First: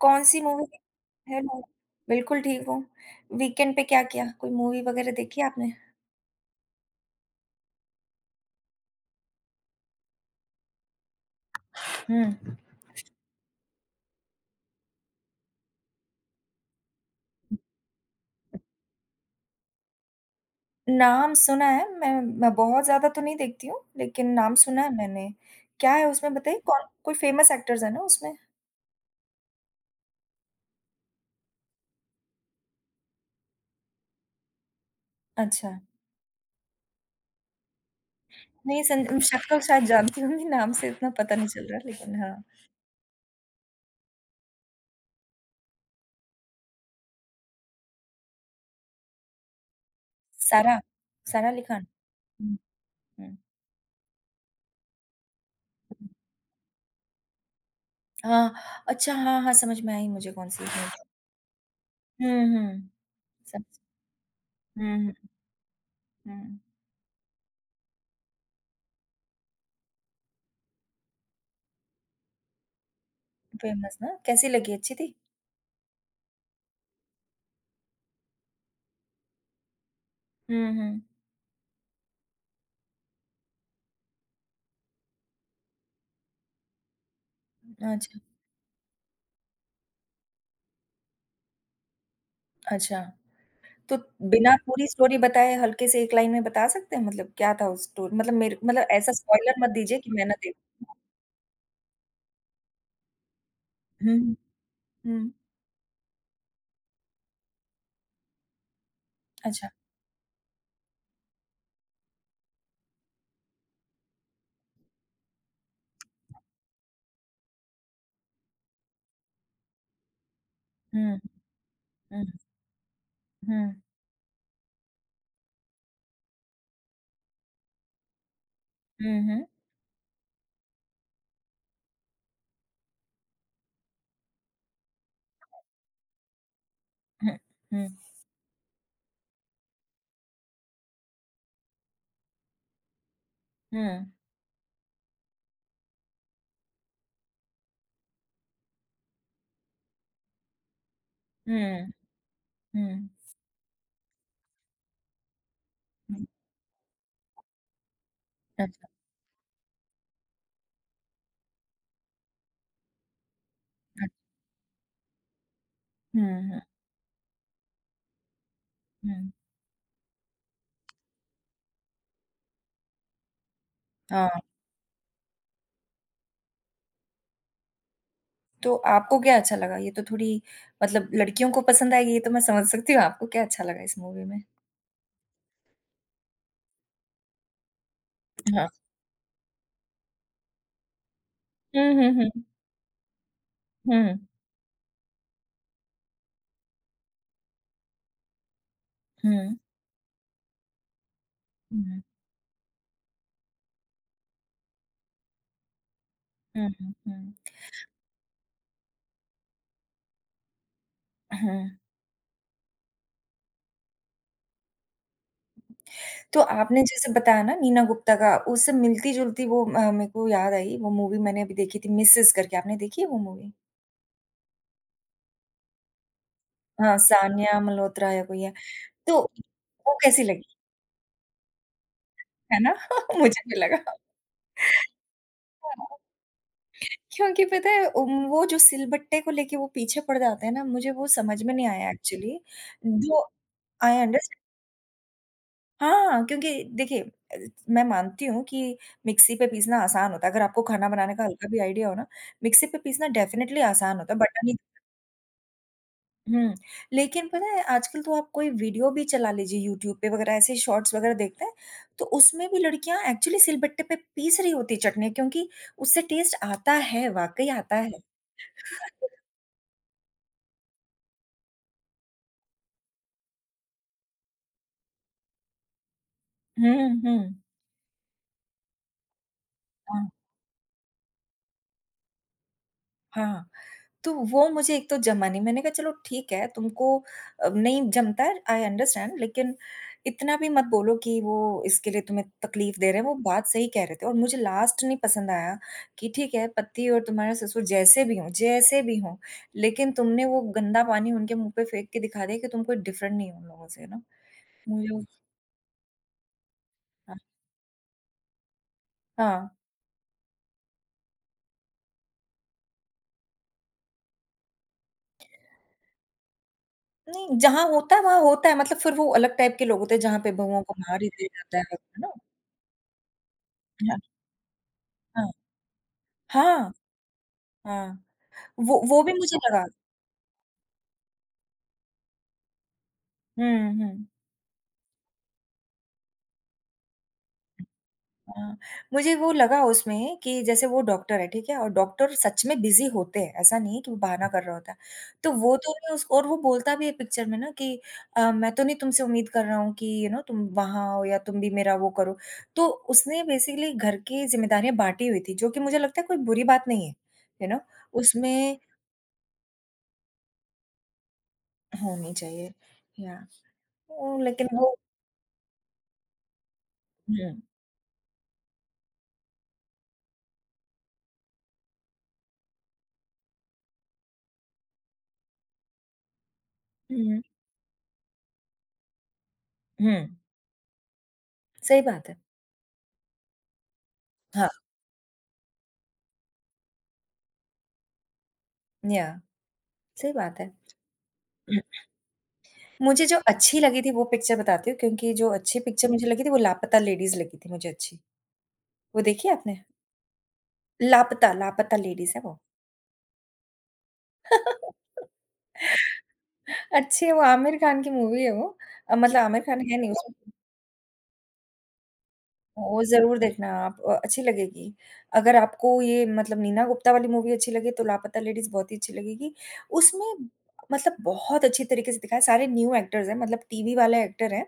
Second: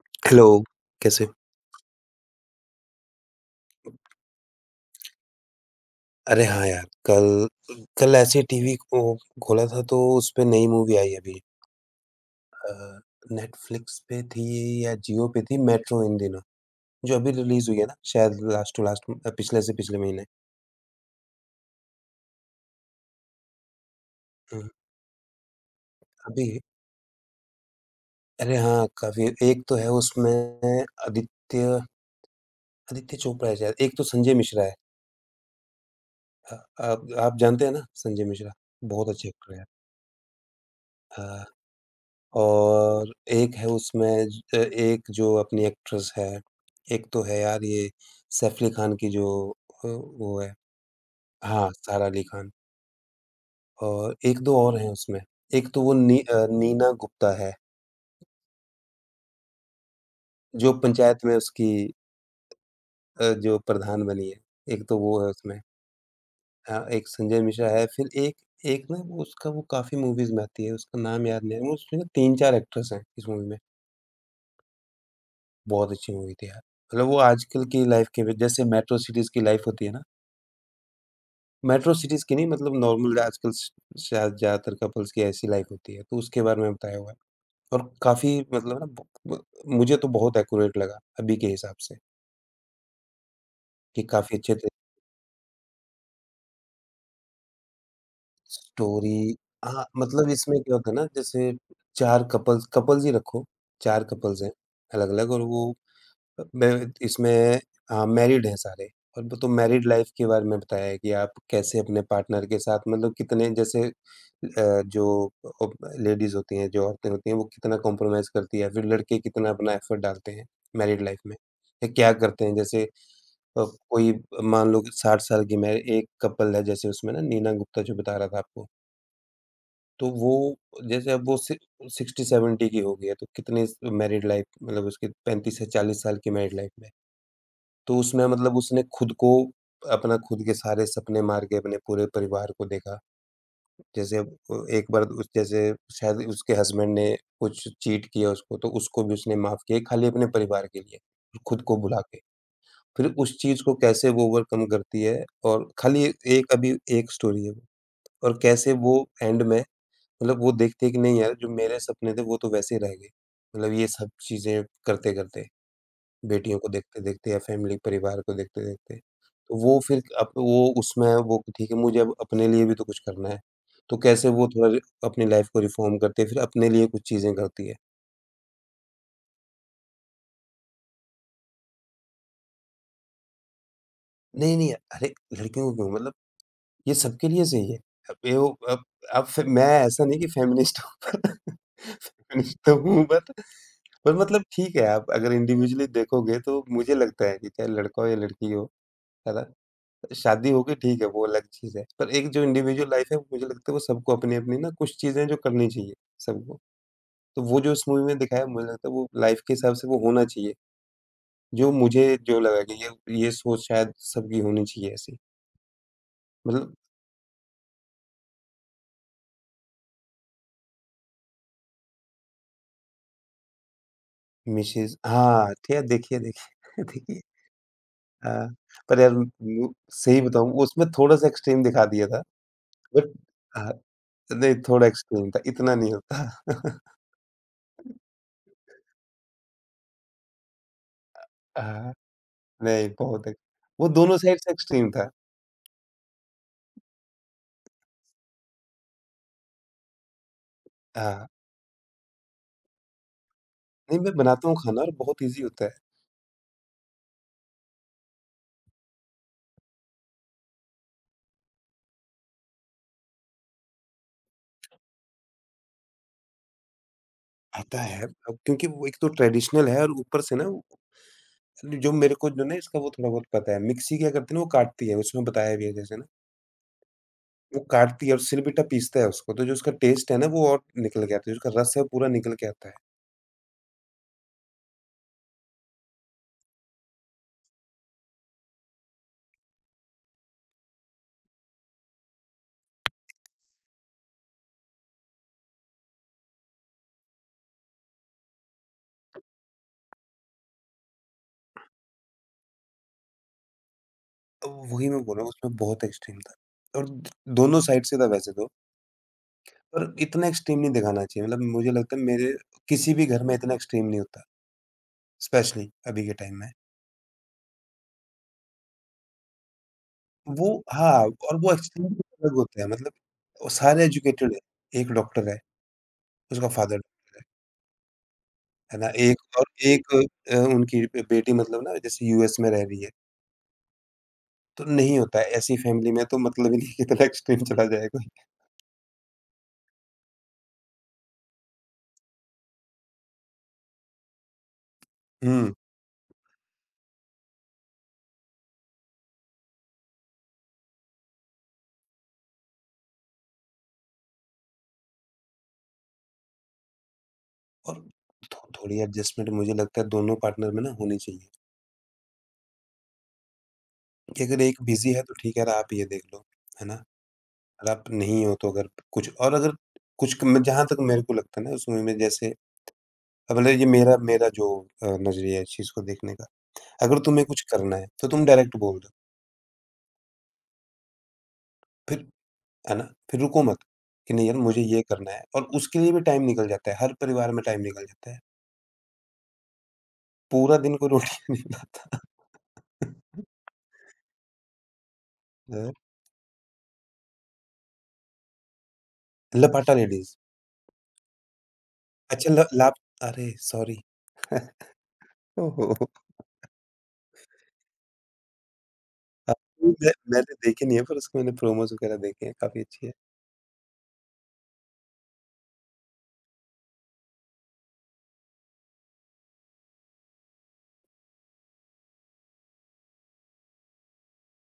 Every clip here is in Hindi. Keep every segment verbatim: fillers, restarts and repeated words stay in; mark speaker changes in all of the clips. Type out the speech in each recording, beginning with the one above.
Speaker 1: कौन-सी
Speaker 2: हेलो,
Speaker 1: मूवी
Speaker 2: कैसे हो?
Speaker 1: देखी? हेलो, बिल्कुल ठीक हूँ, वीकेंड पे क्या किया? कोई मूवी वग़ैरह देखी आपने?
Speaker 2: अरे हाँ यार, कल कल कल ऐसे ही टीवी को खोला था तो उसपे नई मूवी आई अभी।
Speaker 1: हुँ।
Speaker 2: अ, नेटफ्लिक्स पे थी या जियो पे थी, मेट्रो इन दिनों, जो अभी रिलीज़ हुई है ना शायद लास्ट टू लास्ट उम, पिछले से पिछले महीने।
Speaker 1: नाम सुना है। मैं मैं बहुत ज़्यादा तो नहीं देखती हूँ, लेकिन नाम
Speaker 2: हुँ, हुँ।
Speaker 1: सुना है मैंने, क्या है उसमें?
Speaker 2: अभी
Speaker 1: बताइए कौन कोई फेमस एक्टर्स है ना उसमें?
Speaker 2: अरे हाँ, काफ़ी एक तो है उसमें आदित्य आदित्य चोपड़ा है शायद एक तो संजय मिश्रा है।
Speaker 1: अच्छा।
Speaker 2: अ, आप आप जानते हैं ना संजय मिश्रा?
Speaker 1: नहीं,
Speaker 2: बहुत
Speaker 1: सन
Speaker 2: अच्छे एक्टर हैं
Speaker 1: शकल
Speaker 2: यार।
Speaker 1: शायद जानती होंगी, नाम से इतना पता
Speaker 2: अ,
Speaker 1: नहीं चल रहा लेकिन हाँ
Speaker 2: और एक है उसमें ज अ, एक जो अपनी एक्ट्रेस है एक तो है यार ये सैफ अली खान की जो अ, वो है
Speaker 1: सारा सारा अली
Speaker 2: हाँ,
Speaker 1: खान।
Speaker 2: सारा अली खान।
Speaker 1: हुँ। हुँ।
Speaker 2: और एक दो और है उसमें, एक तो वो नी अ, नीना गुप्ता है।
Speaker 1: हाँ, अच्छा। हाँ, हाँ। समझ में आई मुझे, कौन-सी
Speaker 2: जो
Speaker 1: मूवी
Speaker 2: पंचायत में उसकी
Speaker 1: हुँ, हुँ।
Speaker 2: अ, जो
Speaker 1: समझ
Speaker 2: प्रधान बनी है
Speaker 1: हुँ,
Speaker 2: एक तो
Speaker 1: हुँ।
Speaker 2: वो है उसमें।
Speaker 1: हुँ।
Speaker 2: हाँ, एक संजय मिश्रा है, फिर एक एक ना वो उसका वो काफ़ी मूवीज़ में आती है, उसका नाम याद नहीं आ रहा है, मतलब उसमें तीन चार एक्ट्रेस हैं, इस मूवी में।
Speaker 1: फेमस ना? कैसी लगी, अच्छी थी?
Speaker 2: बहुत अच्छी मूवी थी यार, मतलब वो आजकल की लाइफ के जैसे मेट्रो सिटीज़ की लाइफ होती है ना।
Speaker 1: हुँ, हुँ।
Speaker 2: मेट्रो सिटीज़ की नहीं मतलब नॉर्मल आजकल श शायद ज़्यादातर कपल्स की ऐसी लाइफ होती है तो उसके बारे में बताया हुआ है। और
Speaker 1: अच्छा।
Speaker 2: काफ़ी मतलब है ना ब ब मुझे तो बहुत एक्यूरेट लगा, अभी के हिसाब से।
Speaker 1: अच्छा, तो
Speaker 2: की काफ़ी अच्छे
Speaker 1: बिना
Speaker 2: थे।
Speaker 1: पूरी स्टोरी बताए हल्के से एक लाइन में बता सकते हैं? मतलब क्या था उस स्टोरी मतलब मेरे मतलब ऐसा
Speaker 2: स्टोरी
Speaker 1: स्पॉइलर मत
Speaker 2: हाँ,
Speaker 1: दीजिए कि मैं
Speaker 2: मतलब
Speaker 1: ना देख
Speaker 2: इसमें क्या होता है ना जैसे चार कपल्स कपल्स ही रखो, चार
Speaker 1: हुँ,
Speaker 2: कपल्स हैं, अलग-अलग
Speaker 1: हुँ।
Speaker 2: और वो अ, मेरे इसमें अ, मैरिड हैं सारे और वो तो
Speaker 1: अच्छा।
Speaker 2: मैरिड लाइफ के बारे में बताया है कि आप कैसे अपने पार्टनर के साथ मतलब कितने जैसे अ, जो अ, लेडीज़ होती हैं, जो औरतें होती हैं, वो कितना कंप्रोमाइज़ करती है, या फिर लड़के कितना अपना एफर्ट डालते हैं मैरिड
Speaker 1: हुँ,
Speaker 2: लाइफ में। या क्या
Speaker 1: हुँ।
Speaker 2: करते हैं जैसे, अब
Speaker 1: हुँ।
Speaker 2: कोई मान लो साठ साल की मैं एक कपल है जैसे उसमें नीना गुप्ता जो बता रहा था आपको।
Speaker 1: हुँ, हुँ।
Speaker 2: तो वो, जैसे अब वो सिक्सटी सेवेंटी की हो गई है तो कितने मैरिड लाइफ मतलब उसकी पैंतीस से चालीस साल की मैरिड लाइफ में।
Speaker 1: हुँ।
Speaker 2: तो
Speaker 1: हुँ।
Speaker 2: उसमें मतलब उसने खुद को अपना खुद के सारे सपने मार के अपने पूरे परिवार को देखा,
Speaker 1: हुँ।
Speaker 2: जैसे अब अ, एक बार उ जैसे शायद उसके हसबैंड ने कुछ चीट किया उसको तो उसको भी उसने माफ़ किया खाली अपने परिवार के लिए। खुद को
Speaker 1: हुँ।
Speaker 2: भुला के, फिर
Speaker 1: हुँ।
Speaker 2: उस चीज़ को कैसे वो ओवरकम करती है और खाली एक अभी एक स्टोरी है और कैसे
Speaker 1: अच्छा।
Speaker 2: वो एंड में मतलब वो देखती है की नहीं यार, जो मेरे सपने थे वो तो वैसे ही रह गए मतलब ये
Speaker 1: अ
Speaker 2: सब चीज़े करते-करते,
Speaker 1: हुँ,
Speaker 2: बेटियों
Speaker 1: हुँ।
Speaker 2: को देखते-देखते या फैमिली परिवार को देखते-देखते
Speaker 1: हुँ।
Speaker 2: तो वो फिर अब वो उसमें वो ठीक है, मुझे अपने लिए भी तो कुछ करना है। तो कैसे
Speaker 1: अ
Speaker 2: वो थोड़ा अपनी लाइफ को रिफॉर्म करती है फिर अपने लिए कुछ चीज़ें करती है।
Speaker 1: तो आपको क्या अच्छा लगा? ये तो थोड़ी मतलब लड़कियों को पसंद आएगी, ये तो मैं समझ सकती हूँ, आपको क्या अच्छा लगा इस मूवी में?
Speaker 2: नहीं-नहीं, अरे! लड़कियों को क्यों मतलब, ये सबके लिए सही है। अब ये वो
Speaker 1: हाँ।
Speaker 2: अब अब फिर मैं ऐसा नहीं कि फ़ेमिनिस्ट हूँ।
Speaker 1: हुँ, हुँ, हुँ।
Speaker 2: फ़ेमिनिस्ट तो हूँ बट पर
Speaker 1: हुँ।
Speaker 2: मतलब ठीक है, आप अगर इंडिविजुअली देखोगे तो मुझे लगता है कि चाहे लड़का हो या लड़की हो, है ना?
Speaker 1: हुँ।
Speaker 2: शादी हो गई ठीक है, वो अलग चीज़ है।
Speaker 1: हुँ।
Speaker 2: पर एक जो इंडिविडुअल लाइफ़ है मुझे लगता है, वो सबको अपनी-अपनी ना कुछ चीज़ें हैं जो करनी चाहिए, सबको।
Speaker 1: हुँ, हुँ, हुँ।
Speaker 2: तो वो जो उस मूवी में दिखाया मुझे लगता है वो लाइफ़ के हिसाब से वो होना चाहिए।
Speaker 1: अ,
Speaker 2: जो
Speaker 1: हुँ।
Speaker 2: मुझे जो लगा कि ये ये सोच शायद सबकी होनी चाहिए ऐसी।
Speaker 1: तो
Speaker 2: मतलब
Speaker 1: आपने जैसे बताया ना नीना गुप्ता का, उससे मिलती-जुलती वो म मेको याद आई वो मूवी मैंने अभी देखी थी, मिसेज़ करके। आपने देखी है वो मूवी?
Speaker 2: मिसेज़ हाँ, ठीक है, देखी है, देखी है,
Speaker 1: हाँ,
Speaker 2: देखी है।
Speaker 1: सानिया मल्होत्रा या कोई
Speaker 2: हाँ,
Speaker 1: है,
Speaker 2: पर यार
Speaker 1: तो
Speaker 2: म
Speaker 1: वो
Speaker 2: सही
Speaker 1: कैसी लगी?
Speaker 2: बताऊँ उसमें थोड़ा-सा एक्सट्रीम दिखा दिया था।
Speaker 1: है ना?
Speaker 2: बट
Speaker 1: मुझे भी
Speaker 2: हाँ,
Speaker 1: लगा।
Speaker 2: नहीं थोड़ा एक्सट्रीम था, इतना नहीं
Speaker 1: हाँ।
Speaker 2: होता।
Speaker 1: क्योंकि पता है उन्ह वो जो सिलबट्टे को लेके वो पीछे पड़ जाते हैं ना, मुझे वो समझ में
Speaker 2: अ,
Speaker 1: नहीं आया
Speaker 2: हाँ,
Speaker 1: एक्चुअली।
Speaker 2: नहीं
Speaker 1: जो
Speaker 2: बहुत है, वो
Speaker 1: आई
Speaker 2: दोनों
Speaker 1: अंडरस्टैंड।
Speaker 2: साइड से एक्सट्रीम था।
Speaker 1: हाँ, हाँ, क्योंकि देखिए अ, मैं मानती हूँ कि मिक्सी पे पीसना आसान होता है, अगर आपको खाना बनाने का
Speaker 2: आ
Speaker 1: हल्का भी आइडिया हो ना, मिक्सी पे पीसना डेफिनिटली आसान
Speaker 2: नहीं,
Speaker 1: होता
Speaker 2: मैं
Speaker 1: है। बट
Speaker 2: बनाता
Speaker 1: अभी
Speaker 2: हूँ खाना और बहुत ईज़ी होता है।
Speaker 1: हुँ, लेकिन पता है आजकल तो आप कोई वीडियो भी चला लीजिए यूट्यूब पे वगैरह ऐसे शॉर्ट्स वगैरह देखते हैं, तो उसमें भी लड़कियाँ एक्चुअली सिलबट्टे पर पीस रही होती हैं चटनी क्योंकि उससे टेस्ट आता है, वाक़ई आता
Speaker 2: आता
Speaker 1: है।
Speaker 2: है। अ, क्योंकि वो एक तो ट्रेडिशनल है और ऊपर से ना न जो मेरे को जो ना इसका वो थोड़ा बहुत पता है, मिक्सी क्या करती है ना वो काटती है। उसमें बताया भी है जैसे ना।
Speaker 1: हुँ, हुँ, हुँ।
Speaker 2: वो काटती है और सील बिट्टा पीसता है उसको, तो जो उसका
Speaker 1: हाँ।
Speaker 2: टेस्ट है ना वो और निकल के आता है, उसका रस है वो पूरा निकल के आता है।
Speaker 1: हाँ, हाँ। तो वो मुझे एक तो जमा नहीं, मैंने कहा चलो ठीक है, तुमको अ, नहीं जमता है, आई अंडरस्टैंड लेकिन इतना भी मत बोलो कि वो इसके लिए तुम्हें तकलीफ दे रहे हैं वो बात सही कह रहे थे और मुझे लास्ट नहीं पसंद आया, कि ठीक है पति और तुम्हारे ससुर जैसे भी हो जैसे भी हो, लेकिन तुमने वो गंदा पानी उनके मुँह पर फेंक के दिखा दिया कि तुम कोई डिफरेंट नहीं हो उन लोगों से यू नो।
Speaker 2: ओ वही मैं
Speaker 1: [unintelligible]
Speaker 2: बोल रहा हूँ उसमें बहुत एक्सट्रीम था और द
Speaker 1: हाँ।
Speaker 2: दोनों साइड से था वैसे तो।
Speaker 1: हाँ।
Speaker 2: पर इतना एक्सट्रीम नहीं दिखाना चाहिए, मतलब मुझे लगता है मेरे किसी भी घर में इतना एक्सट्रीम नहीं होता। स्पेशली अभी के टाइम में।
Speaker 1: नहीं जहाँ होता है वहाँ होता है, मतलब फिर वो अलग टाइप के लोग होते हैं। जहाँ पे
Speaker 2: वो
Speaker 1: बहुओं को
Speaker 2: हाँ
Speaker 1: मार ही दिया
Speaker 2: और वो
Speaker 1: जाता है,
Speaker 2: एक्चुअली
Speaker 1: है ना?
Speaker 2: [unintelligible] अलग होते हैं, मतलब वो सारे
Speaker 1: अ, हाँ
Speaker 2: एजुकेटेड हैं, एक
Speaker 1: हाँ।
Speaker 2: डॉक्टर है, उसका
Speaker 1: हाँ,
Speaker 2: फादर होता है।
Speaker 1: हाँ,
Speaker 2: है
Speaker 1: वो
Speaker 2: ना?
Speaker 1: वो भी
Speaker 2: एक
Speaker 1: मुझे
Speaker 2: और
Speaker 1: लगा।
Speaker 2: एक अ, उनकी बेटी मतलब ना जैसे यूएस में रह रही है।
Speaker 1: हुँ, हुँ।
Speaker 2: तो नहीं होता है, ऐसी फैमिली में तो मतलब ही नहीं है कि इतना एक्सट्रीम चला जाए कोई।
Speaker 1: हाँ, मुझे वो लगा उसमें कि जैसे वो डॉक्टर है, ठीक है? और डॉक्टर सच में बिज़ी होते हैं, ऐसा नहीं है कि वो बहाना कर रहा होता है। तो
Speaker 2: हुँ।
Speaker 1: वो तो उसको और वो बोलता भी है पिक्चर में ना कि अ, मैं तो नहीं तुमसे उम्मीद कर रहा हूँ कि यू नो तुम वहाँ आओ या तुम भी मेरा वो करो। तो उसने बेसिकली घर की ज़िम्मेदारियाँ बाँटी हुई थी जो कि मुझे लगता है कोई बुरी बात नहीं है। यू नो
Speaker 2: और थो
Speaker 1: उसमें
Speaker 2: थोड़ी एडजस्टमेंट मुझे लगता है दोनों पार्टनर में ना, होनी चाहिए।
Speaker 1: होनी चाहिए, या, उ
Speaker 2: क्योंकि अगर
Speaker 1: लेकिन
Speaker 2: एक
Speaker 1: वो।
Speaker 2: बिज़ी है तो ठीक है यार आप ये देख लो, है ना?
Speaker 1: हुँ।
Speaker 2: अगर आप नहीं हो तो अगर कुछ और अगर कुछ जहाँ तक मेरे को लगता है ना उस मूवी में जैसे, अब बोले जी मेरा मेरा जो अ, नज़रिया है इस चीज़ को देखने का। अगर
Speaker 1: हुँ।
Speaker 2: तुम्हें कुछ करना है तो तुम डायरेक्ट बोल दो।
Speaker 1: हुँ। सही
Speaker 2: फिर,
Speaker 1: बात है।
Speaker 2: है ना? फिर रुको मत कि नहीं यार
Speaker 1: हाँ।
Speaker 2: मुझे ये करना है और उसके लिए भी टाइम निकल जाता है। हर परिवार में टाइम निकल जाता है।
Speaker 1: या, सही बात है।
Speaker 2: पूरा दिन कोई रोटी नहीं खाता।
Speaker 1: मुझे जो अच्छी लगी थी वो पिक्चर बताती हूँ क्योंकि जो अच्छी
Speaker 2: अ
Speaker 1: पिक्चर मुझे लगी थी वो लापता लेडीज़ लगी थी मुझे अच्छी। वो देखी है आपने?
Speaker 2: लपाटा लेडीज़।
Speaker 1: लापता लापता लेडीज़ है
Speaker 2: अच्छा
Speaker 1: वो।
Speaker 2: ल ला अरे सॉरी। ओह! हो हो।
Speaker 1: अच्छी है वो आमिर खान की मूवी है वो, मतलब
Speaker 2: अ,
Speaker 1: आमिर खान है
Speaker 2: [unintelligible]
Speaker 1: नहीं
Speaker 2: मैं
Speaker 1: उस
Speaker 2: मैंने देखी नहीं है पर उसके मैंने प्रोमोज़ वगैरह देखे हैं, काफ़ी
Speaker 1: वो
Speaker 2: अच्छी है।
Speaker 1: ज़रूर देखना आप अच्छी लगेगी, अगर आपको ये मतलब नीना गुप्ता वाली मूवी अच्छी लगे तो लापता लेडीज़ बहुत ही अच्छी लगेगी। उसमें मतलब बहुत अच्छी तरीके से दिखाया, सारे न्यू एक्टर्स हैं, मतलब टीवी वाले एक्टर हैं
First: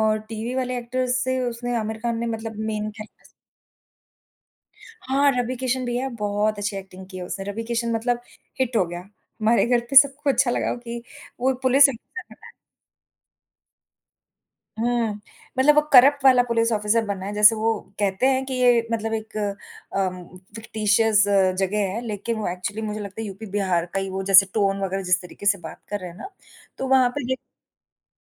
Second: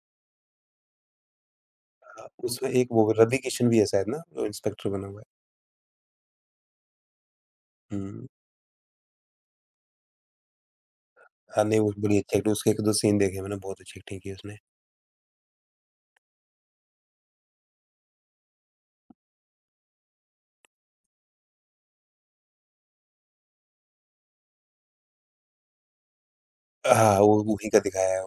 Speaker 1: और टीवी वाले एक्टर्स से उसने आमिर खान ने
Speaker 2: अ,
Speaker 1: मतलब
Speaker 2: उसमें एक
Speaker 1: मेन
Speaker 2: वो
Speaker 1: कैरेक्टर्स
Speaker 2: रवि किशन भी है शायद ना? वो इंस्पेक्टर बना हुआ है।
Speaker 1: हाँ, रवि किशन भी है बहुत अच्छी एक्टिंग की है उसने। रवि किशन मतलब
Speaker 2: हुँ।
Speaker 1: हिट हो गया। हमारे घर पे सबको अच्छा लगा हो कि वो
Speaker 2: हाँ, नहीं
Speaker 1: पुलिस
Speaker 2: वो बड़ी अच्छी एक्टिंग
Speaker 1: [unintelligible]
Speaker 2: उसके एक दो सीन देखे हैं मैंने बहुत अच्छी एक्टिंग की है उसने।
Speaker 1: हुँ। मतलब वो करप्ट वाला पुलिस ऑफिसर बनना है जैसे वो कहते हैं कि ये मतलब एक अ, फिक्टिशियस जगह है लेकिन वो एक्चुअली मुझे लगता है यूपी-बिहार का ही वो जैसे टोन वगैरह जिस तरीके से बात कर रहे हैं ना तो वहाँ
Speaker 2: हाँ,
Speaker 1: पे ये
Speaker 2: वो वही का दिखाया है।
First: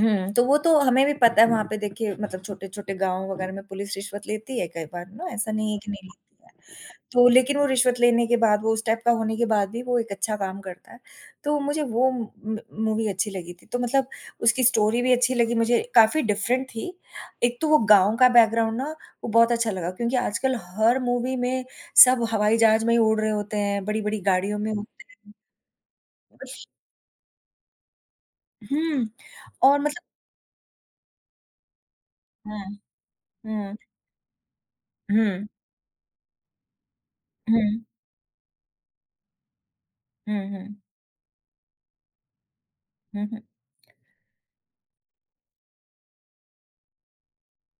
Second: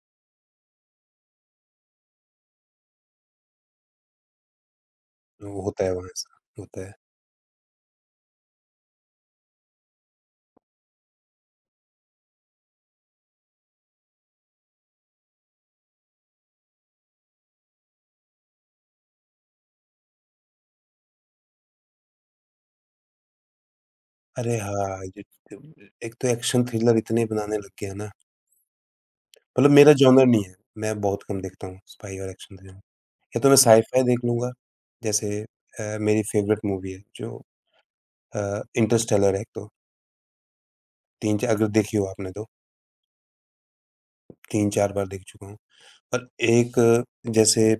Speaker 1: हुँ, तो वो तो हमें भी पता है वहाँ पे देखिए मतलब छोटे-छोटे गाँव वग़ैरह में पुलिस रिश्वत लेती है कई बार ना, ऐसा
Speaker 2: वो
Speaker 1: नहीं है
Speaker 2: होता
Speaker 1: कि
Speaker 2: है
Speaker 1: नहीं
Speaker 2: वो
Speaker 1: लेती
Speaker 2: ऐसा,
Speaker 1: है,
Speaker 2: होता है।
Speaker 1: तो लेकिन वो रिश्वत लेने के बाद, वो उस टाइप का होने के बाद भी, वो एक अच्छा काम करता है, तो मुझे वो म म मूवी अच्छी लगी थी, तो मतलब उसकी स्टोरी भी अच्छी लगी मुझे, काफ़ी डिफरेंट थी, एक तो वो गाँव का बैकग्राउंड ना वो बहुत अच्छा लगा, क्योंकि आजकल हर मूवी में सब हवाई जहाज में ही उड़ रहे होते हैं, बड़ी-बड़ी
Speaker 2: अरे
Speaker 1: गाड़ियों में
Speaker 2: हाँ,
Speaker 1: घूमते हैं।
Speaker 2: [unintelligible] एक तो एक्शन थ्रिलर इतने बनाने लग गयें है ना
Speaker 1: हुँ
Speaker 2: मतलब
Speaker 1: और
Speaker 2: मेरा
Speaker 1: मतलब
Speaker 2: जोनर नहीं है, मैं बहुत कम देखता हूँ स्पाई और एक्शन थ्रिलर,
Speaker 1: हुँ।
Speaker 2: या तो मैं
Speaker 1: हुँ।
Speaker 2: साय-फ़ाय देख लूँगा जैसे
Speaker 1: हुँ।
Speaker 2: अ, मेरी फ़ेवरेट मूवी है जो
Speaker 1: हुँ।
Speaker 2: अ, इंटरस्टेलर है एक तो।
Speaker 1: हुँ, हुँ।
Speaker 2: तीन चार अगर देखी हो आपने तो
Speaker 1: हुँ, हुँ।
Speaker 2: तीन चार बार देख चुका हूँ और एक जैसे अ,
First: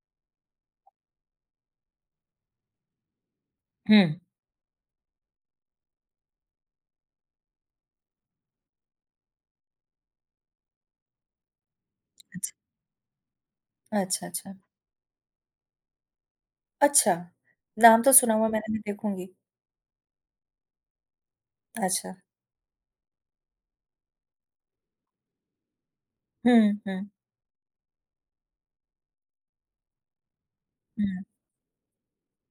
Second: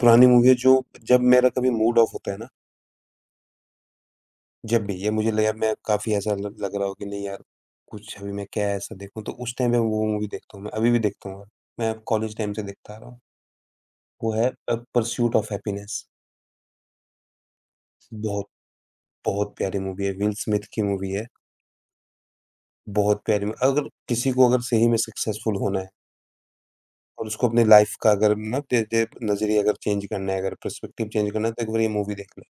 Speaker 2: पुरानी मूवी है जो जब मेरा कभी मूड ऑफ़ होता है ना
Speaker 1: हुँ।
Speaker 2: जब भी या मुझे लगेगा, मैं काफ़ी ऐसा ल लग रहा हो कि, नहीं यार, कुछ अभी मैं क्या ऐसा देखूँ? तो उस टाइम पे वो मूवी देखता हूँ मैं, अभी भी देखता हूँ मैं, मैं कॉलेज
Speaker 1: अच्छा।
Speaker 2: टाइम से देखता आ रहा हूँ।
Speaker 1: अच्छा,
Speaker 2: वो है
Speaker 1: अच्छा।
Speaker 2: अ, परसूट ऑफ़ हैप्पीनेस।
Speaker 1: अच्छा, नाम तो सुना
Speaker 2: बहुत
Speaker 1: हुआ है मैंने, मैं देखूँगी।
Speaker 2: बहुत प्यारी मूवी है, विल स्मिथ की मूवी है।
Speaker 1: अच्छा।
Speaker 2: बहुत प्यारी ल अगर किसी को अगर सही में सक्सेसफुल होना है
Speaker 1: हुँ, हुँ, हुँ।
Speaker 2: और उसको अपनी लाइफ़ का अगर ना दे दे नज़रिया अगर चेंज करना है, अगर पर्सपेक्टिव
Speaker 1: हुँ।
Speaker 2: चेंज करना है, तो एक बार ये मूवी देख लो।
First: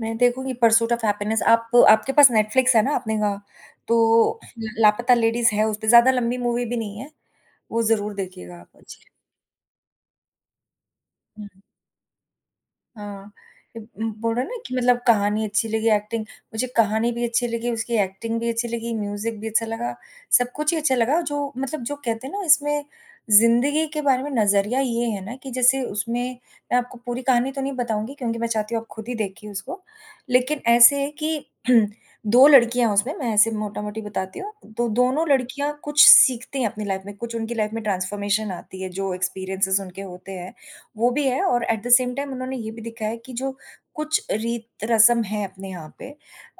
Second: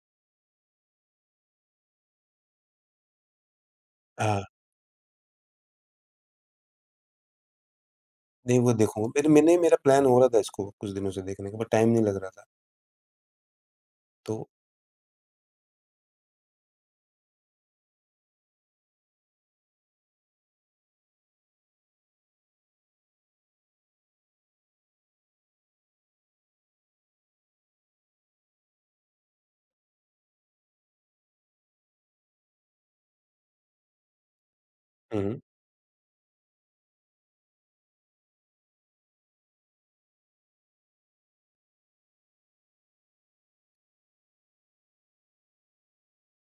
Speaker 1: मैं देखूँगी परसूट ऑफ़ हैप्पीनेस। आपको आपके पास नेटफ्लिक्स है ना आपने कहा, तो
Speaker 2: हाँ।
Speaker 1: ल लापता लेडीज़ है उसपे, ज़्यादा लंबी मूवी भी नहीं है, वो ज़रूर
Speaker 2: नहीं,
Speaker 1: देखिएगा आप।
Speaker 2: वो
Speaker 1: जी।
Speaker 2: देखूँगा [unintelligible] मैंने मेरा प्लान हो रहा था इसको कुछ दिनों से देखने का
Speaker 1: हुँ।
Speaker 2: बट टाइम नहीं लग रहा था।
Speaker 1: हाँ, इ उम, बोल
Speaker 2: तो
Speaker 1: रहे हो ना कि मतलब कहानी अच्छी लगी एक्टिंग मुझे कहानी भी अच्छी लगी, उसकी एक्टिंग भी अच्छी लगी, म्यूज़िक भी अच्छा लगा। सब कुछ ही अच्छा लगा जो मतलब जो कहते हैं ना, इसमें ज़िंदगी के बारे में नज़रिया ये है ना कि जैसे उसमें मैं आपको पूरी कहानी तो नहीं बताऊँगी क्योंकि मैं चाहती हूँ आप खुद ही देखिए उसको। लेकिन ऐसे है कि दो लड़कियाँ हैं उसमें, मैं ऐसे मोटामोटी बताती हूँ, तो दोनों
Speaker 2: हुँ।
Speaker 1: लड़कियाँ कुछ सीखती हैं अपनी लाइफ़ में, कुछ उनकी लाइफ़ में ट्रांसफॉर्मेशन आती है, जो एक्सपीरियेंसेज़ उनके होते हैं। वो भी है और एट द सेम टाइम उन्होंने ये भी दिखाया है कि, जो कुछ रीत रस्म है अपने यहाँ पे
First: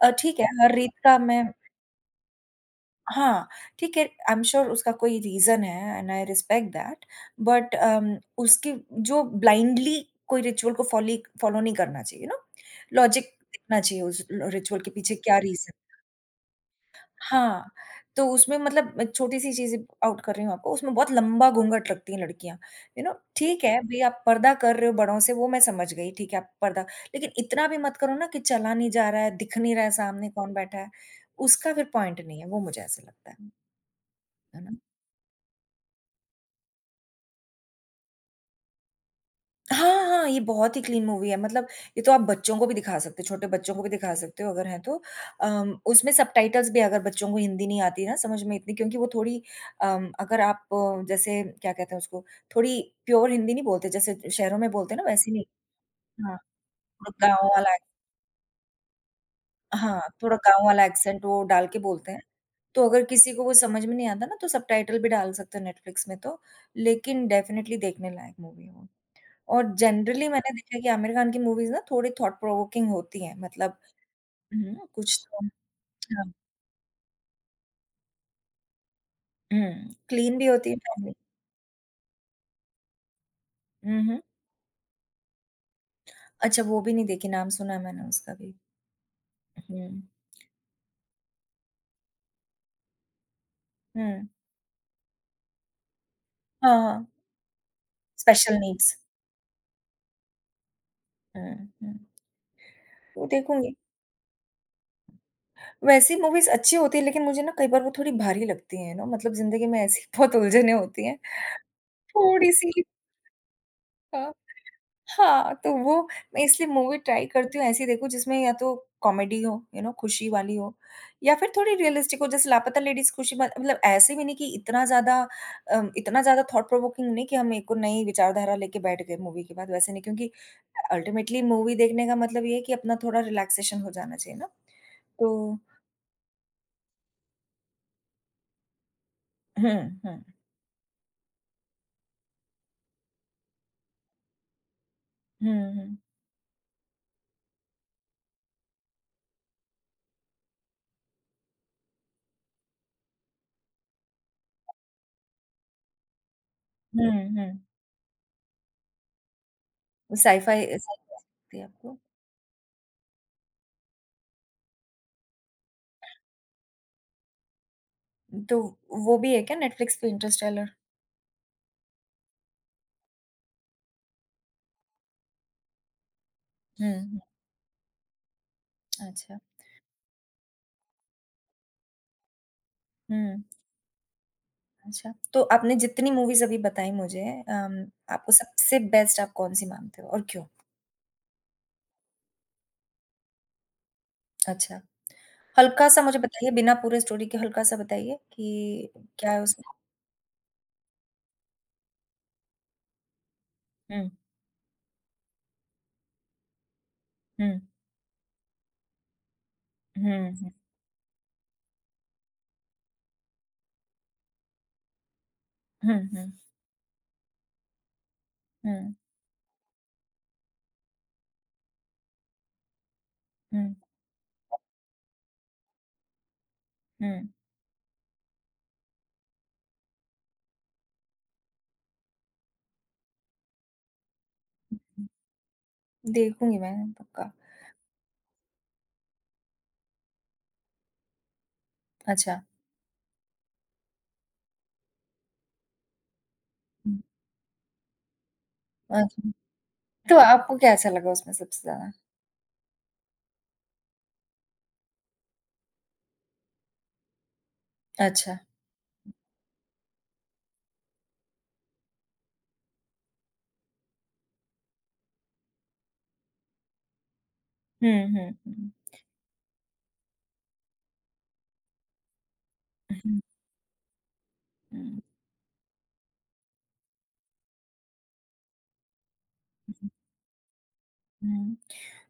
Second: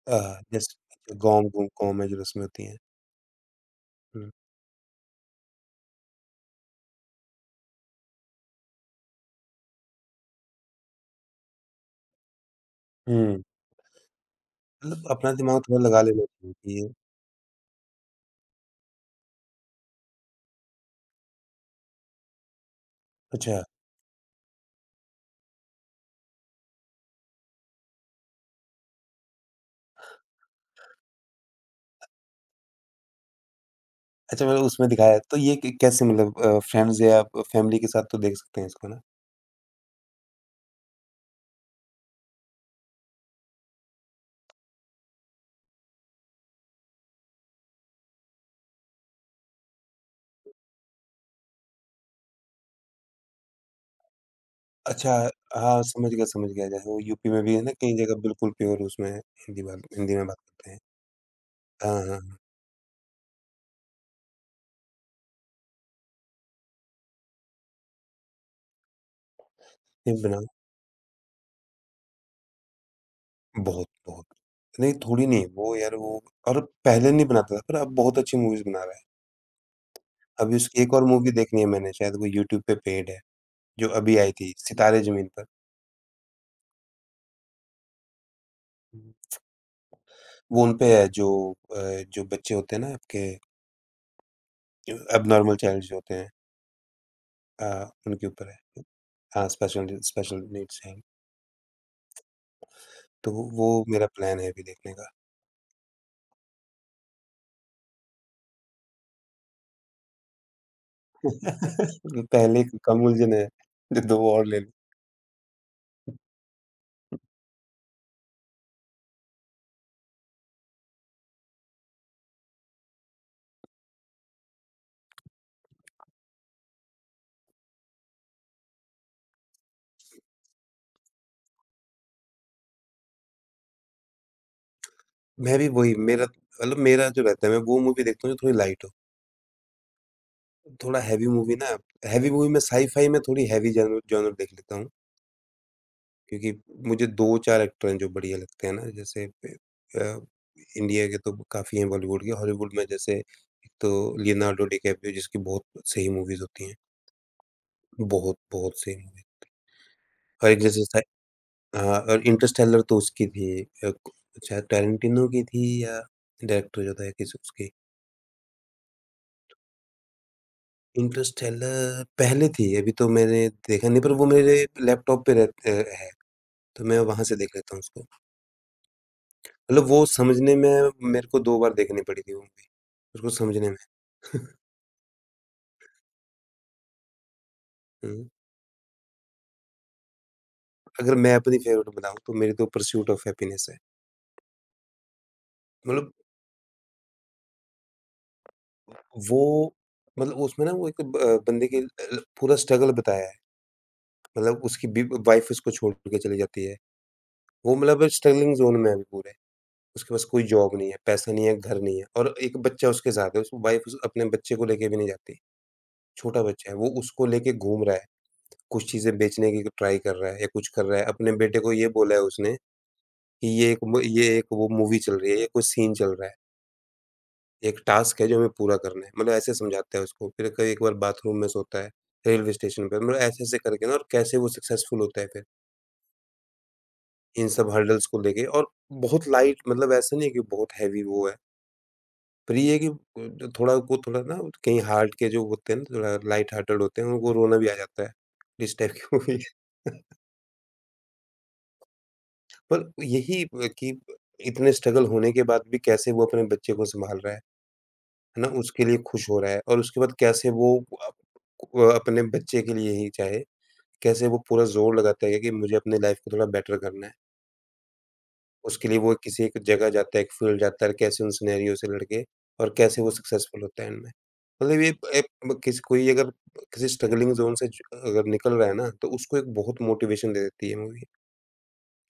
Speaker 1: अ, ठीक
Speaker 2: अ,
Speaker 1: है, हर रीत
Speaker 2: जैसे जो
Speaker 1: का मैं
Speaker 2: गाँव गूँ गाँव में जो रस्में होती हैं।
Speaker 1: हाँ, ठीक है।
Speaker 2: हुँ।
Speaker 1: आई एम श्योर उसका कोई रीज़न है and I respect that, but um, उसकी जो ब्लाइंडली कोई रिचुअल को फोलीक फॉलो नहीं करना चाहिए यू नो? लॉजिक
Speaker 2: हुँ।
Speaker 1: देखना चाहिए उस ल रिचुअल के
Speaker 2: मतलब
Speaker 1: पीछे
Speaker 2: अपना
Speaker 1: क्या
Speaker 2: दिमाग
Speaker 1: रीज़न
Speaker 2: थोड़ा
Speaker 1: था।
Speaker 2: लगा लेना चाहिए। [unintelligible]
Speaker 1: हाँ, तो उसमें मतलब एक छोटी-सी चीजें आउट कर रही हूँ आपको, उसमें बहुत लंबा घूंघट लगती है लड़कियाँ, यू नो
Speaker 2: अच्छा।
Speaker 1: ठीक है, भई आप पर्दा कर रहे हो बढ़ो से वो मैं समझ गई ठीक है आप पर्दा लेकिन इतना भी मत करो ना कि चला नहीं जा रहा है, दिख नहीं रहा है सामने कौन बैठा है, उसका फिर पॉइंट नहीं है। वो मुझे ऐसा लगता है।
Speaker 2: अच्छा
Speaker 1: है
Speaker 2: मतलब
Speaker 1: ना?
Speaker 2: उसमें दिखाया, तो ये क कैसे मतलब अ, फ्रेंड्स या फैमिली के साथ तो देख सकते हैं इसको ना?
Speaker 1: हाँ, हाँ, ये बहुत ही क्लीन मूवी है, मतलब ये तो आप बच्चों को भी दिखा सकते हो, छोटे बच्चों को भी दिखा सकते हो अगर है तो। अम, उसमें सबटाइटल्स भी अगर बच्चों को हिंदी नहीं आती ना समझ में इतनी क्योंकि वो थोड़ी अम, अगर आप जैसे क्या कहते हैं उसको थोड़ी प्योर हिंदी नहीं बोलते जैसे शहरों में बोलते हैं ना
Speaker 2: अच्छा।
Speaker 1: वैसे नहीं।
Speaker 2: अ, हाँ, समझ गया,
Speaker 1: हाँ,
Speaker 2: समझ गया जैसे वो
Speaker 1: वो
Speaker 2: यूपी में
Speaker 1: गाँव
Speaker 2: भी है ना
Speaker 1: वाला है।
Speaker 2: कई जगह बिल्कुल प्योर उसमें, हिंदी वाल
Speaker 1: हाँ,
Speaker 2: हिंदी में
Speaker 1: थोड़ा
Speaker 2: बात
Speaker 1: गाँव
Speaker 2: करते हैं।
Speaker 1: वाला एक्सेंट वो डाल के
Speaker 2: हाँ, हाँ,
Speaker 1: बोलते हैं।
Speaker 2: हाँ।
Speaker 1: तो अगर किसी को कुछ समझ में नहीं आता ना तो सबटाइटल भी डाल सकते हैं नेटफ्लिक्स में तो, लेकिन डेफिनिटली देखने लायक मूवी है वो। और जेनरली
Speaker 2: [unintelligible]
Speaker 1: मैंने देखा है कि आमिर खान की मूवीज़ ना थोड़ी थॉट प्रोवोकिंग होती है मतलब
Speaker 2: बहुत, बहुत।
Speaker 1: हुँ,
Speaker 2: नहीं
Speaker 1: कुछ
Speaker 2: थोड़ी
Speaker 1: तो
Speaker 2: नहीं वो यार वो
Speaker 1: हाँ।
Speaker 2: और पहले नहीं बनाता था पर अब बहुत अच्छी मूवीज़ बना रहा है।
Speaker 1: हुँ, क्लीन भी
Speaker 2: अभी
Speaker 1: होती है
Speaker 2: उसकी एक और
Speaker 1: फैमिली
Speaker 2: मूवी देखनी है मैंने शायद वो यूट्यूब पे पेड है, जो
Speaker 1: हुँ,
Speaker 2: अभी
Speaker 1: हुँ।
Speaker 2: आयी थी सितारे ज़मीन पर।
Speaker 1: अच्छा वो भी नहीं देखी नाम सुना है मैंने उसका भी। हुँ।
Speaker 2: वो उनपे है जो अ, जो बच्चे होते हैं ना आपके।
Speaker 1: हुँ।
Speaker 2: एब्नॉर्मल चाइल्ड्स जो होते हैं।
Speaker 1: हाँ, हाँ।
Speaker 2: अ, उनके ऊपर
Speaker 1: स्पेशल
Speaker 2: है।
Speaker 1: नीड्स।
Speaker 2: हाँ, स्पेशल स्पेशल नीड्स हैं।
Speaker 1: हुँ, हुँ।
Speaker 2: तो वो
Speaker 1: देखूँगी।
Speaker 2: मेरा प्लान है अभी देखने का।
Speaker 1: वैसी मूवीज़ अच्छी होती है लेकिन मुझे ना कई बार वो थोड़ी भारी लगती है ना मतलब ज़िंदगी में ऐसी बहुत उलझने होती हैं,
Speaker 2: पहले की
Speaker 1: थोड़ी-सी
Speaker 2: कम उलझनें हैं जो दो
Speaker 1: अ,
Speaker 2: और ले लूँ।
Speaker 1: हाँ तो वो मैं इसलिए मूवी ट्राई करती हूँ ऐसी देखो जिसमें या तो कॉमेडी हो, यू नौ खुशी वाली हो या फिर थोड़ी रियलिस्टिक हो जैसे लापता लेडीज खुशी ब मतलब ऐसे भी नहीं कि इतना ज़्यादा अम, इतना ज़्यादा थॉट प्रोवोकिंग नहीं कि हम एक को नई विचारधारा लेके बैठ गए मूवी के बाद वैसे नहीं, क्योंकि अल्टीमेटली मूवी देखने का मतलब ये है कि अपना थोड़ा रिलैक्सेशन हो जाना चाहिए ना। तो
Speaker 2: मेरी वही, मेरा मतलब मेरा जो रहता है मैं वो मूवी देखता हूँ जो थोड़ी लाइट हो।
Speaker 1: हुँ, हुँ।
Speaker 2: थोड़ा हेवी मूवी ना हेवी मूवी में साई-फाई में थोड़ी हेवी ज़रूर ज़रूर देख लेता हूँ।
Speaker 1: हुँ, हुँ।
Speaker 2: क्योंकि मुझे दो चार एक्टर हैं जो बढ़िया लगते हैं ना, जैसे ए अ, इंडिया के तो काफ़ी है बॉलीवुड के, हॉलीवुड में जैसे एक तो लियोनार्डो डिकैप्रियो जिसकी बहुत सही मूवीज होती है।
Speaker 1: हुँ, हुँ।
Speaker 2: बहुत बहुत सही मूवी थ और एक
Speaker 1: साइ-फाइ
Speaker 2: जैसे
Speaker 1: एक्साइट
Speaker 2: स
Speaker 1: कर सकती है आपको।
Speaker 2: हाँ और इंटरस्टेलर तो उसकी भी एक अ, को चाहे टारेंटिनो की थी या डायरेक्टर जो होता है किस उसकी।
Speaker 1: तो, वो भी है
Speaker 2: तो
Speaker 1: क्या नेटफ्लिक्स पे इंटरस्टेलर?
Speaker 2: इंटरस्टेलर पहले थी, अभी तो मैंने देखा नहीं पर वो मेरे लैपटॉप पे रहते है। तो
Speaker 1: हुँ,
Speaker 2: मैं
Speaker 1: हुँ।
Speaker 2: वहाँ से देख लेता हूँ उसको।
Speaker 1: अच्छा।
Speaker 2: मतलब वो समझने में मेरे को दो बार देखनी पड़ी थी वो मूवी, उसको
Speaker 1: हुँ।
Speaker 2: समझने में।
Speaker 1: अच्छा, तो आपने जितनी मूवीज़ अभी बताई मुझे अम,
Speaker 2: हुँ।
Speaker 1: आपको सबसे बेस्ट आप कौन-सी मानते हो? और क्यों?
Speaker 2: अगर मैं अपनी फेवरेट बताऊँ, तो मेरे तो परस्यूट ऑफ हैप्पीनेस है।
Speaker 1: अच्छा। हल्का-सा
Speaker 2: मतलब
Speaker 1: मुझे बताइए बिना पूरे स्टोरी के हल्का-सा बताइए, कि क्या है उसमें?
Speaker 2: वो मतलब उसमें ना वो एक ब बंदे के अ, पूरा स्ट्रगल बताया है।
Speaker 1: हुँ।
Speaker 2: मतलब उसकी बि वाइफ उसको छोड़ के चली जाती है,
Speaker 1: हुँ।
Speaker 2: वो मतलब स्ट्रगलिंग जोन में है अभी पूरे। उसके पास
Speaker 1: हुँ,
Speaker 2: कोई
Speaker 1: हुँ।
Speaker 2: जॉब नहीं है, पैसे नहीं है, घर नहीं है और एक बच्चा उसके साथ है उसकी वाइफ उस अपने बच्चे को लेके भी नहीं जाती।
Speaker 1: हुँ, हुँ।
Speaker 2: छोटा बच्चा है वो उसको लेके घूम रहा है, कुछ
Speaker 1: हुँ।
Speaker 2: चीज़ें बेचने की क ट्राई कर रहा है या कुछ कर रहा है, अपने बेटे को ये बोला है उसने, कि ये
Speaker 1: हुँ।
Speaker 2: एक वो ये एक वो मूवी चल रही है, ये कोई सीन चल रहा है।
Speaker 1: हुँ।
Speaker 2: एक टास्क है जो हमें पूरा करना है मतलब ऐसे समझाते है उसको, फिर क एक बार बाथरूम में सोता है, रेलवे स्टेशन पे, मतलब ऐसे, ऐसे करके ना और कैसे वो सक्सेसफुल होता है फिर
Speaker 1: देखूँगी मैं, पक्का।
Speaker 2: इन सब हर्डल्स को लेके और बहुत लाइट मतलब ऐसा नहीं है कि बहुत हेवी वो है
Speaker 1: अच्छा।
Speaker 2: पर ये है कि अ ज थोड़ा वो थोड़ा ना कहीं हार्ट के जो होते है ना, थोड़ा लाइट हार्टेड
Speaker 1: हुँ।
Speaker 2: होते हैं, उनको रोना भी आ जाता है, इस टाइप की
Speaker 1: अच्छा,
Speaker 2: मूवी है।
Speaker 1: तो आपको क्या ऐसा लगा उसमें सबसे ज़्यादा?
Speaker 2: पर यही अ, कि ब इतने स्ट्रगल होने के बाद भी कैसे वो अपने बच्चे को सँभाल रहा है,
Speaker 1: अच्छा।
Speaker 2: है ना? उसके लिए खुश हो रहा है और उसके बाद कैसे वो अ, वह अपने बच्चे के लिए ही चाहे, कैसे वो पूरा ज़ोर लगाता है कि मुझे अपनी लाइफ़ को थोड़ा बेटर करना है।
Speaker 1: हुँ, हुँ, हुँ।
Speaker 2: उसके लिए वो किसी एक जगह जाता है, एक फील्ड जाता और कैसे उन सिनेरियो से लड़के और कैसे वो
Speaker 1: हुँ।
Speaker 2: सक्सेसफुल होता हैं एंड में। मतलब ये
Speaker 1: हुँ।
Speaker 2: एक एक ब किस कोई अगर अ, किसी स्ट्रगलिंग ज़ोन से जो अ अगर निकल रहा है ना, तो उसको एक
Speaker 1: हुँ,
Speaker 2: बहुत
Speaker 1: हुँ।
Speaker 2: मोटिवेशन दे देती है ये मूवी
Speaker 1: हुँ,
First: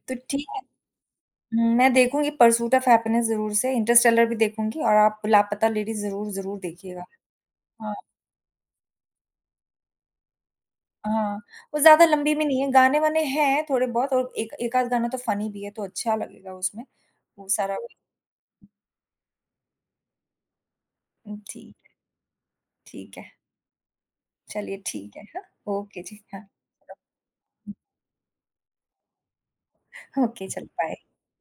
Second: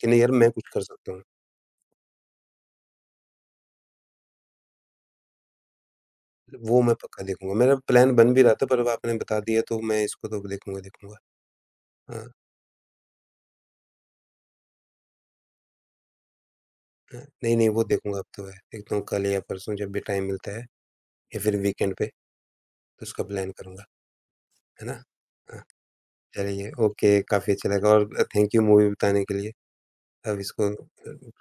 Speaker 2: कि
Speaker 1: तो
Speaker 2: नहीं यार
Speaker 1: ठीक
Speaker 2: मैं
Speaker 1: है,
Speaker 2: कुछ कर सकता हूँ।
Speaker 1: उम, मैं देखूँगी परसूट ऑफ हैप्पीनेस ज़रूर से, इंटरस्टेलर भी देखूँगी और आप लापता लेडीज़ ज़रूर, ज़रूर
Speaker 2: वो मैं
Speaker 1: देखिएगा।
Speaker 2: पक्का देखूँगा, मेरा
Speaker 1: हाँ।
Speaker 2: प्लान बन भी रहा था पर अब आपने बता दिया तो मैं इसको तो अब देखूँगा ही देखूँगा।
Speaker 1: हाँ, वो ज़्यादा
Speaker 2: हाँ।
Speaker 1: लम्बी भी नहीं है, गाने-वाने हैं थोड़े-बहुत और एक एक आध गाना तो फनी भी है, तो अच्छा लगेगा उसमें,
Speaker 2: हाँ।
Speaker 1: वो
Speaker 2: नहीं, नहीं।
Speaker 1: सारा
Speaker 2: वो देखूँगा अब तो वह, देखता हूँ कल या परसों जब भी टाइम मिलता है
Speaker 1: हुँ,
Speaker 2: या फिर
Speaker 1: ठीक है।
Speaker 2: वीकेंड पे,
Speaker 1: ठीक
Speaker 2: इसका
Speaker 1: है।
Speaker 2: प्लान करूँगा,
Speaker 1: चलिए
Speaker 2: है ना?
Speaker 1: ठीक है, हाँ।
Speaker 2: हाँ।
Speaker 1: ओके जी, हाँ।
Speaker 2: चलिए ओके, काफ़ी अच्छा लगा और अ, थैंक यू मूवी बताने के लिए, अब
Speaker 1: ओके, चलो बाय।
Speaker 2: इसको [unintelligible]